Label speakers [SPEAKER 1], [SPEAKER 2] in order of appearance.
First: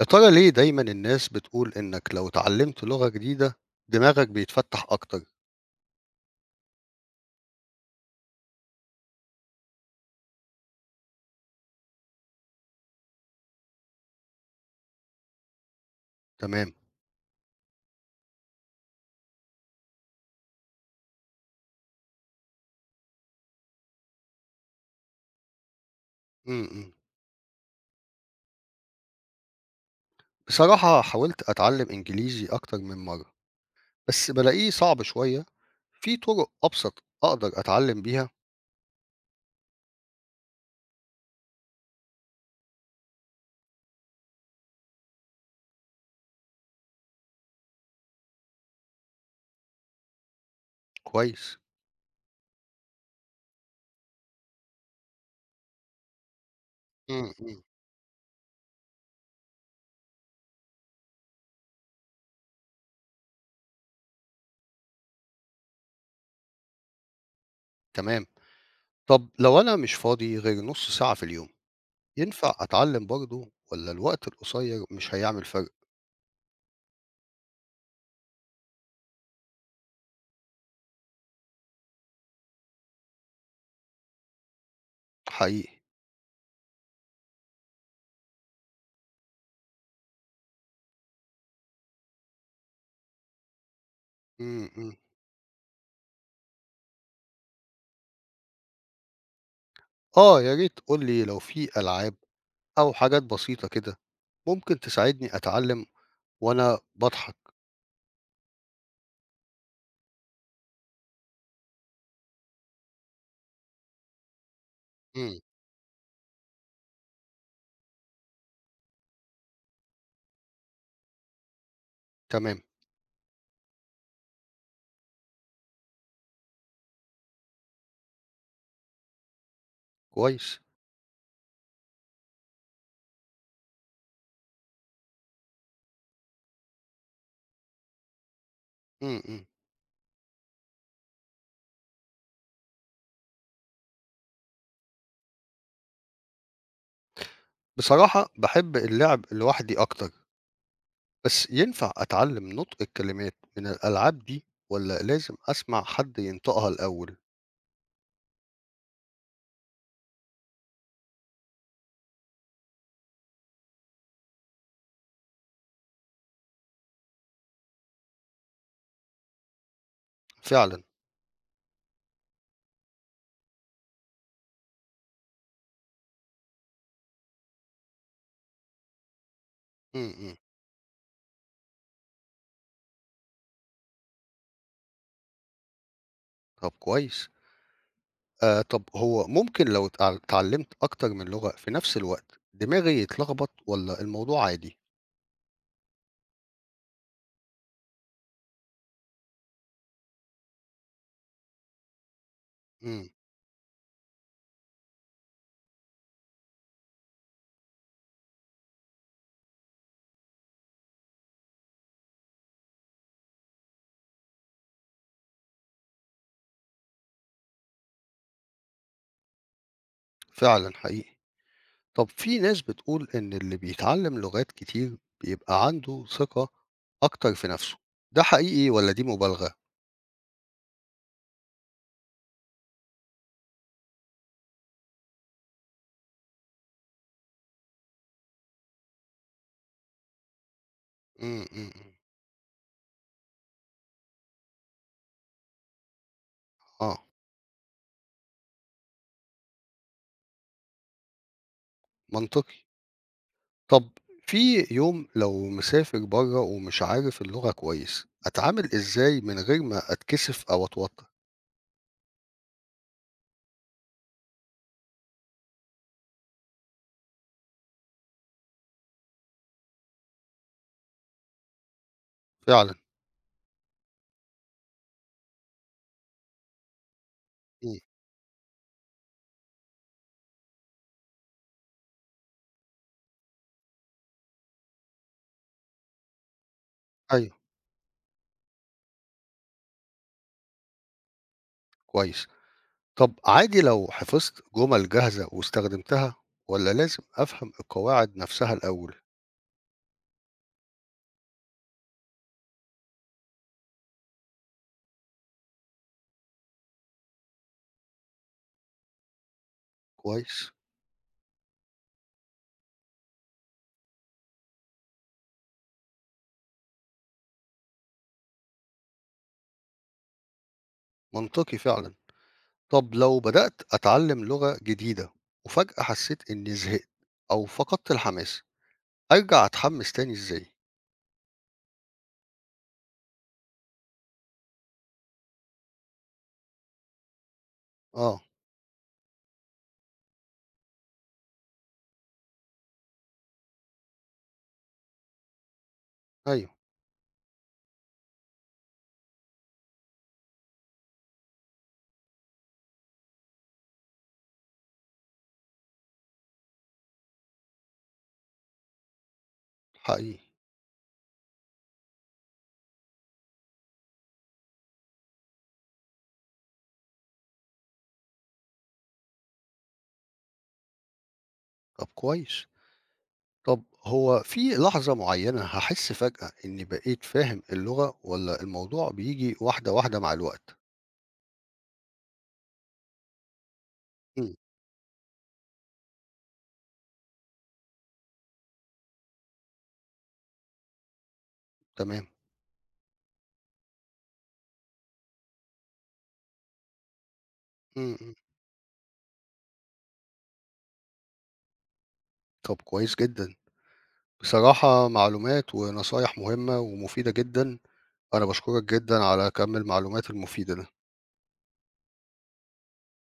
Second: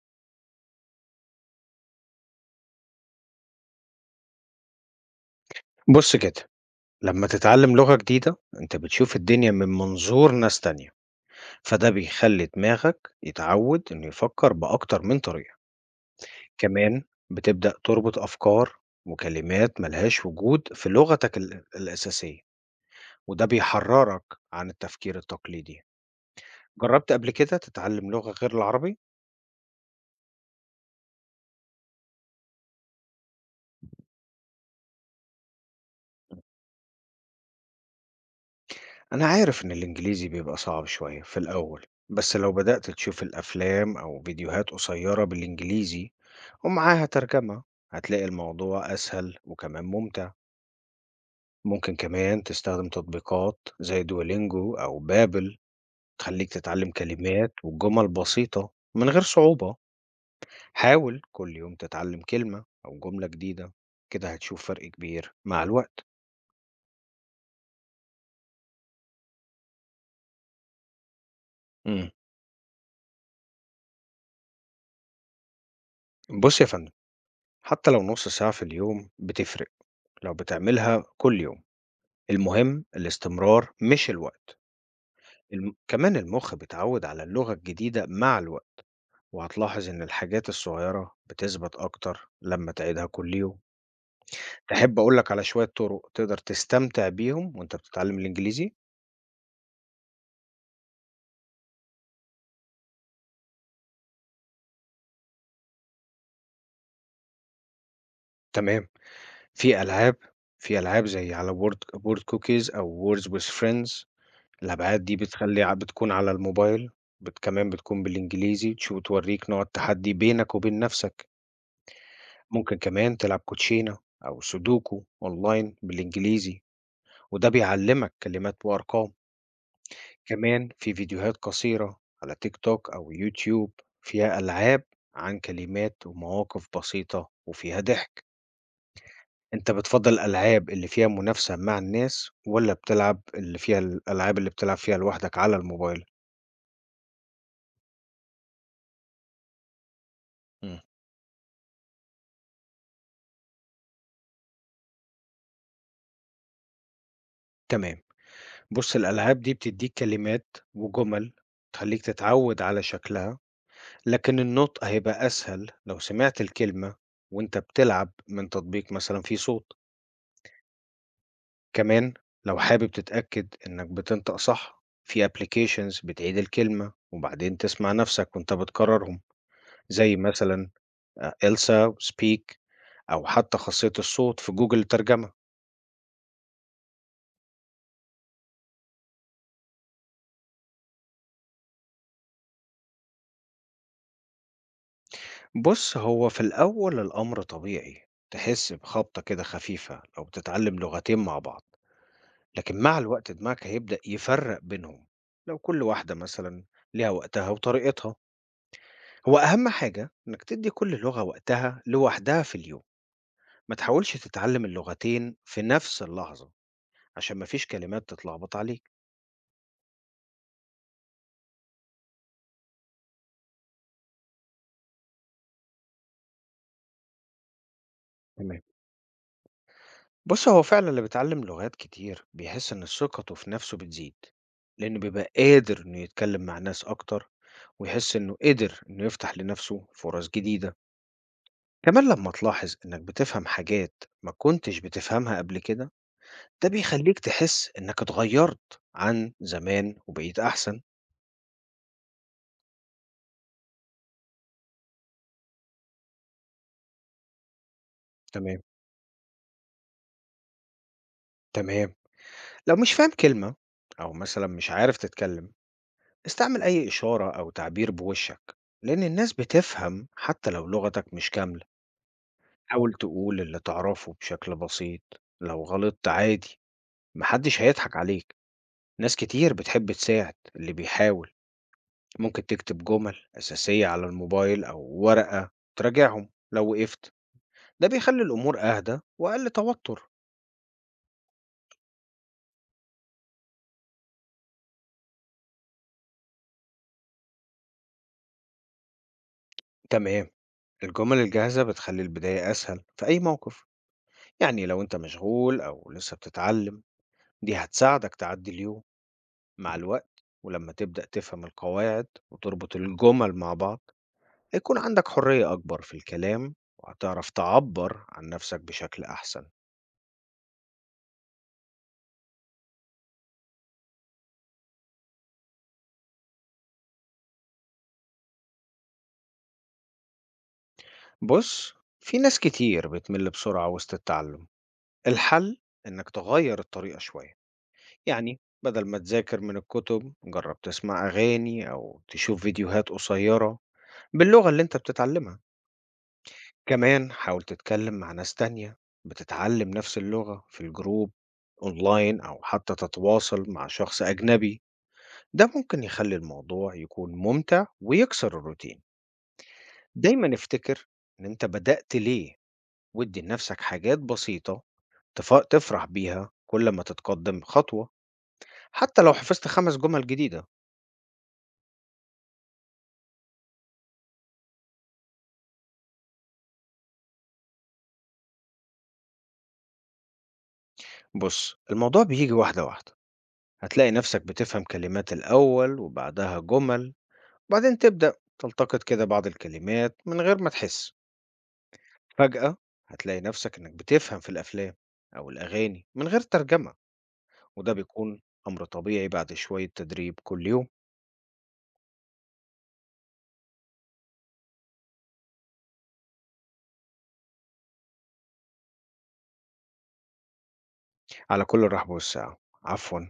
[SPEAKER 1] يا ترى ليه دايما الناس بتقول إنك لو اتعلمت لغة جديدة دماغك بيتفتح أكتر؟
[SPEAKER 2] بُص كده، لمّا تتعلم لغة جديدة، أنت بتشوف الدنيا من منظور ناس تانية، فده بيخلّي دماغك يتعود إنه يفكر بأكتر من طريقة،
[SPEAKER 1] تمام.
[SPEAKER 2] كمان بتبدأ تربط أفكار وكلمات ما لهاش وجود في لغتك الأساسية، وده بيحرّرك عن التفكير التقليدي.
[SPEAKER 1] امم امم.
[SPEAKER 2] جرّبت قبل كده تتعلم لغة غير العربي؟
[SPEAKER 1] بصراحة حاولت أتعلم إنجليزي أكتر من مرة، بس بلاقيه صعب شوية. في طرق أبسط أقدر أتعلم بيها؟
[SPEAKER 2] أنا عارف إن الإنجليزي بيبقى صعب شوية في الأول، بس لو بدأت تشوف الأفلام أو فيديوهات قصيّرة بالإنجليزي ومعاها ترجمة، هتلاقي الموضوع أسهل وكمان ممتع.
[SPEAKER 1] كويس.
[SPEAKER 2] ممكن كمان تستخدم تطبيقات زي دولينجو أو بابل تخليك تتعلم
[SPEAKER 1] امم
[SPEAKER 2] كلمات
[SPEAKER 1] امم.
[SPEAKER 2] وجمل بسيطة من غير صعوبة. حاول كل يوم تتعلم كلمة أو جملة جديدة، كده هتشوف فرق كبير مع الوقت.
[SPEAKER 1] تمام. طب لو أنا مش فاضي غير نص ساعة في اليوم،
[SPEAKER 2] مم.
[SPEAKER 1] ينفع أتعلم برضه ولا الوقت القصير مش هيعمل فرق؟
[SPEAKER 2] بص يا فندم، حتى لو نص ساعة في اليوم بتفرق لو بتعملها كل يوم، المهم الاستمرار مش الوقت.
[SPEAKER 1] حقيقي؟
[SPEAKER 2] كمان المخ بيتعود على اللغة الجديدة مع الوقت، وهتلاحظ إن الحاجات الصغيرة بتثبت أكتر لما تعيدها كل يوم.
[SPEAKER 1] امم امم.
[SPEAKER 2] تحب أقولك على شوية طرق تقدر تستمتع بيهم وأنت بتتعلم الإنجليزي؟
[SPEAKER 1] آه يا ريت قولي، لو في ألعاب أو حاجات بسيطة كده ممكن تساعدني أتعلم وأنا باضحك،
[SPEAKER 2] تمام. في ألعاب في ألعاب زي على بورد بورد كوكيز أو ووردز ويز فريندز، الأبعاد دي
[SPEAKER 1] إمم،
[SPEAKER 2] بتخلي بتكون على الموبايل، بت كمان بتكون بالإنجليزي تشو توريك نوع التحدي بينك وبين نفسك.
[SPEAKER 1] تمام،
[SPEAKER 2] ممكن كمان تلعب كوتشينة أو سودوكو أونلاين بالإنجليزي، وده بيعلمك كلمات وأرقام.
[SPEAKER 1] كويس،
[SPEAKER 2] كمان في فيديوهات قصيرة على تيك توك أو يوتيوب فيها ألعاب عن كلمات ومواقف بسيطة وفيها ضحك.
[SPEAKER 1] إمم، إمم.
[SPEAKER 2] أنت بتفضل الألعاب اللي فيها منافسة مع الناس ولا بتلعب اللي فيها الألعاب اللي بتلعب فيها لوحدك على الموبايل؟
[SPEAKER 1] بصراحة باحب اللعب لوحدي أكتر،
[SPEAKER 2] مم.
[SPEAKER 1] بس ينفع أتعلّم نُطق الكلمات من الألعاب دي والّا لازم أسمع حد ينطقها الأول؟
[SPEAKER 2] تمام. بص الألعاب دي بتديك كلمات وجمل تخليك تتعود على شكلها، لكن النطق هيبقى أسهل لو سمعت الكلمة وأنت بتلعب من تطبيق مثلا فيه صوت.
[SPEAKER 1] فعلًا،
[SPEAKER 2] كمان لو حابب تتأكد إنك بتنطق صح، في applications بتعيد الكلمة وبعدين تسمع نفسك وإنت بتكررهم،
[SPEAKER 1] إمم،
[SPEAKER 2] زي
[SPEAKER 1] إمم،
[SPEAKER 2] مثلا آه، إلسا وسبيك، أو حتى خاصية الصوت في جوجل الترجمة.
[SPEAKER 1] طب كويس. طب هو ممكن لو اتعلّمت أكتر من لغة في نفس الوقت دماغي يتلخبط والّا الموضوع عادي؟
[SPEAKER 2] بص هو في الأول الأمر طبيعي تحس بخبطة كده خفيفة لو بتتعلم لغتين مع بعض، لكن مع
[SPEAKER 1] إمم،
[SPEAKER 2] الوقت دماغك هيبدأ يفرق بينهم لو كل واحدة مثلا ليها وقتها وطريقتها. هو أهم حاجة إنك تدي كل لغة وقتها لوحدها في اليوم، ما تحاولش تتعلم اللغتين في نفس اللحظة عشان ما فيش كلمات تتلخبط عليك.
[SPEAKER 1] فعلًا حقيقي. طب في ناس بتقول إن اللي بيتعلم لغات كتير بيبقى عنده ثقة أكتر في نفسه، ده
[SPEAKER 2] تمام.
[SPEAKER 1] حقيقي ولا دي مبالغة؟
[SPEAKER 2] بص هو فعلا اللي بيتعلم لغات كتير بيحس إن ثقته في نفسه بتزيد، لأنه بيبقى قادر إنه يتكلم مع ناس أكتر، ويحس إنه قدر إنه يفتح لنفسه فرص جديدة.
[SPEAKER 1] إمم، إمم، إمم،
[SPEAKER 2] كمان لما تلاحظ إنك بتفهم حاجات ما كنتش بتفهمها قبل كده، ده
[SPEAKER 1] آه،
[SPEAKER 2] بيخليك تحس إنك اتغيرت عن زمان وبقيت أحسن.
[SPEAKER 1] منطقي. طب في يوم لو مسافر برّه ومش عارف اللغة كويس،
[SPEAKER 2] تمام.
[SPEAKER 1] أتعامل إزاي من غير ما أتكسف أو أتوتر؟
[SPEAKER 2] تمام. لو مش فاهم كلمة أو مثلا مش عارف تتكلم، استعمل أي إشارة أو تعبير بوشك، لأن الناس بتفهم حتى لو لغتك مش كاملة.
[SPEAKER 1] فعلًا،
[SPEAKER 2] حاول تقول اللي تعرفه بشكل بسيط، لو غلطت عادي، محدش
[SPEAKER 1] إمم،
[SPEAKER 2] هيضحك عليك. ناس كتير بتحب تساعد اللي بيحاول. ممكن تكتب جمل أساسية على الموبايل أو ورقة تراجعهم لو وقفت،
[SPEAKER 1] أيوه،
[SPEAKER 2] ده بيخلي الأمور أهدى وأقل توتر.
[SPEAKER 1] كويس. طب عادي لو حفظت جُمل جاهزة واستخدمتها، والّا لازم أفهم القواعد نفسها الأول؟
[SPEAKER 2] تمام. الجمل الجاهزة بتخلي البداية أسهل في أي موقف، يعني لو أنت مشغول أو لسه بتتعلم، دي هتساعدك تعدي اليوم. مع الوقت
[SPEAKER 1] كويس،
[SPEAKER 2] ولما تبدأ تفهم القواعد وتربط الجمل مع بعض، هيكون عندك حرية أكبر في الكلام وهتعرف تعبر عن نفسك بشكل أحسن.
[SPEAKER 1] منطقي فعلًا. طب لو بدأت أتعلم لغة جديدة وفجأة حسيت إني زهقت أو فقدت الحماس، أرجع أتحمس تاني إزاي؟
[SPEAKER 2] بص في ناس كتير بتمل بسرعة وسط التعلم، الحل إنك تغير الطريقة شوية.
[SPEAKER 1] آه.
[SPEAKER 2] يعني بدل ما تذاكر من الكتب، جرب تسمع أغاني أو تشوف فيديوهات قصيرة باللغة اللي أنت بتتعلمها.
[SPEAKER 1] أيوه.
[SPEAKER 2] كمان حاول تتكلم مع ناس تانية بتتعلم نفس اللغة في الجروب أونلاين، أو حتى تتواصل مع شخص أجنبي، ده ممكن يخلي الموضوع يكون ممتع ويكسر الروتين.
[SPEAKER 1] حقيقي.
[SPEAKER 2] دايما افتكر إن أنت بدأت ليه، وادي لنفسك حاجات بسيطة تفرح بيها كل ما تتقدم خطوة، حتى لو حفظت خمس جمل جديدة.
[SPEAKER 1] طب كويس. طب هو في لحظة معينة هحس فجأة إني بقيت فاهم اللغة ولا الموضوع بيجي واحدة واحدة مع الوقت؟
[SPEAKER 2] بص الموضوع بيجي واحدة واحدة، هتلاقي نفسك
[SPEAKER 1] مم.
[SPEAKER 2] بتفهم كلمات الأول وبعدها جمل. بعدين تبدأ تلتقط كده بعض الكلمات من غير ما تحس.
[SPEAKER 1] تمام.
[SPEAKER 2] فجأة هتلاقي نفسك إنك بتفهم في الأفلام أو الأغاني من غير ترجمة، وده
[SPEAKER 1] مم. مم.
[SPEAKER 2] بيكون أمر طبيعي بعد شوية تدريب كل يوم.
[SPEAKER 1] طب كويس جدا. بصراحة معلومات ونصايح مهمة ومفيدة جدا، أنا بشكرك جدا على كم المعلومات المفيدة ده.
[SPEAKER 2] على كل الرحب والسعة، عفوا.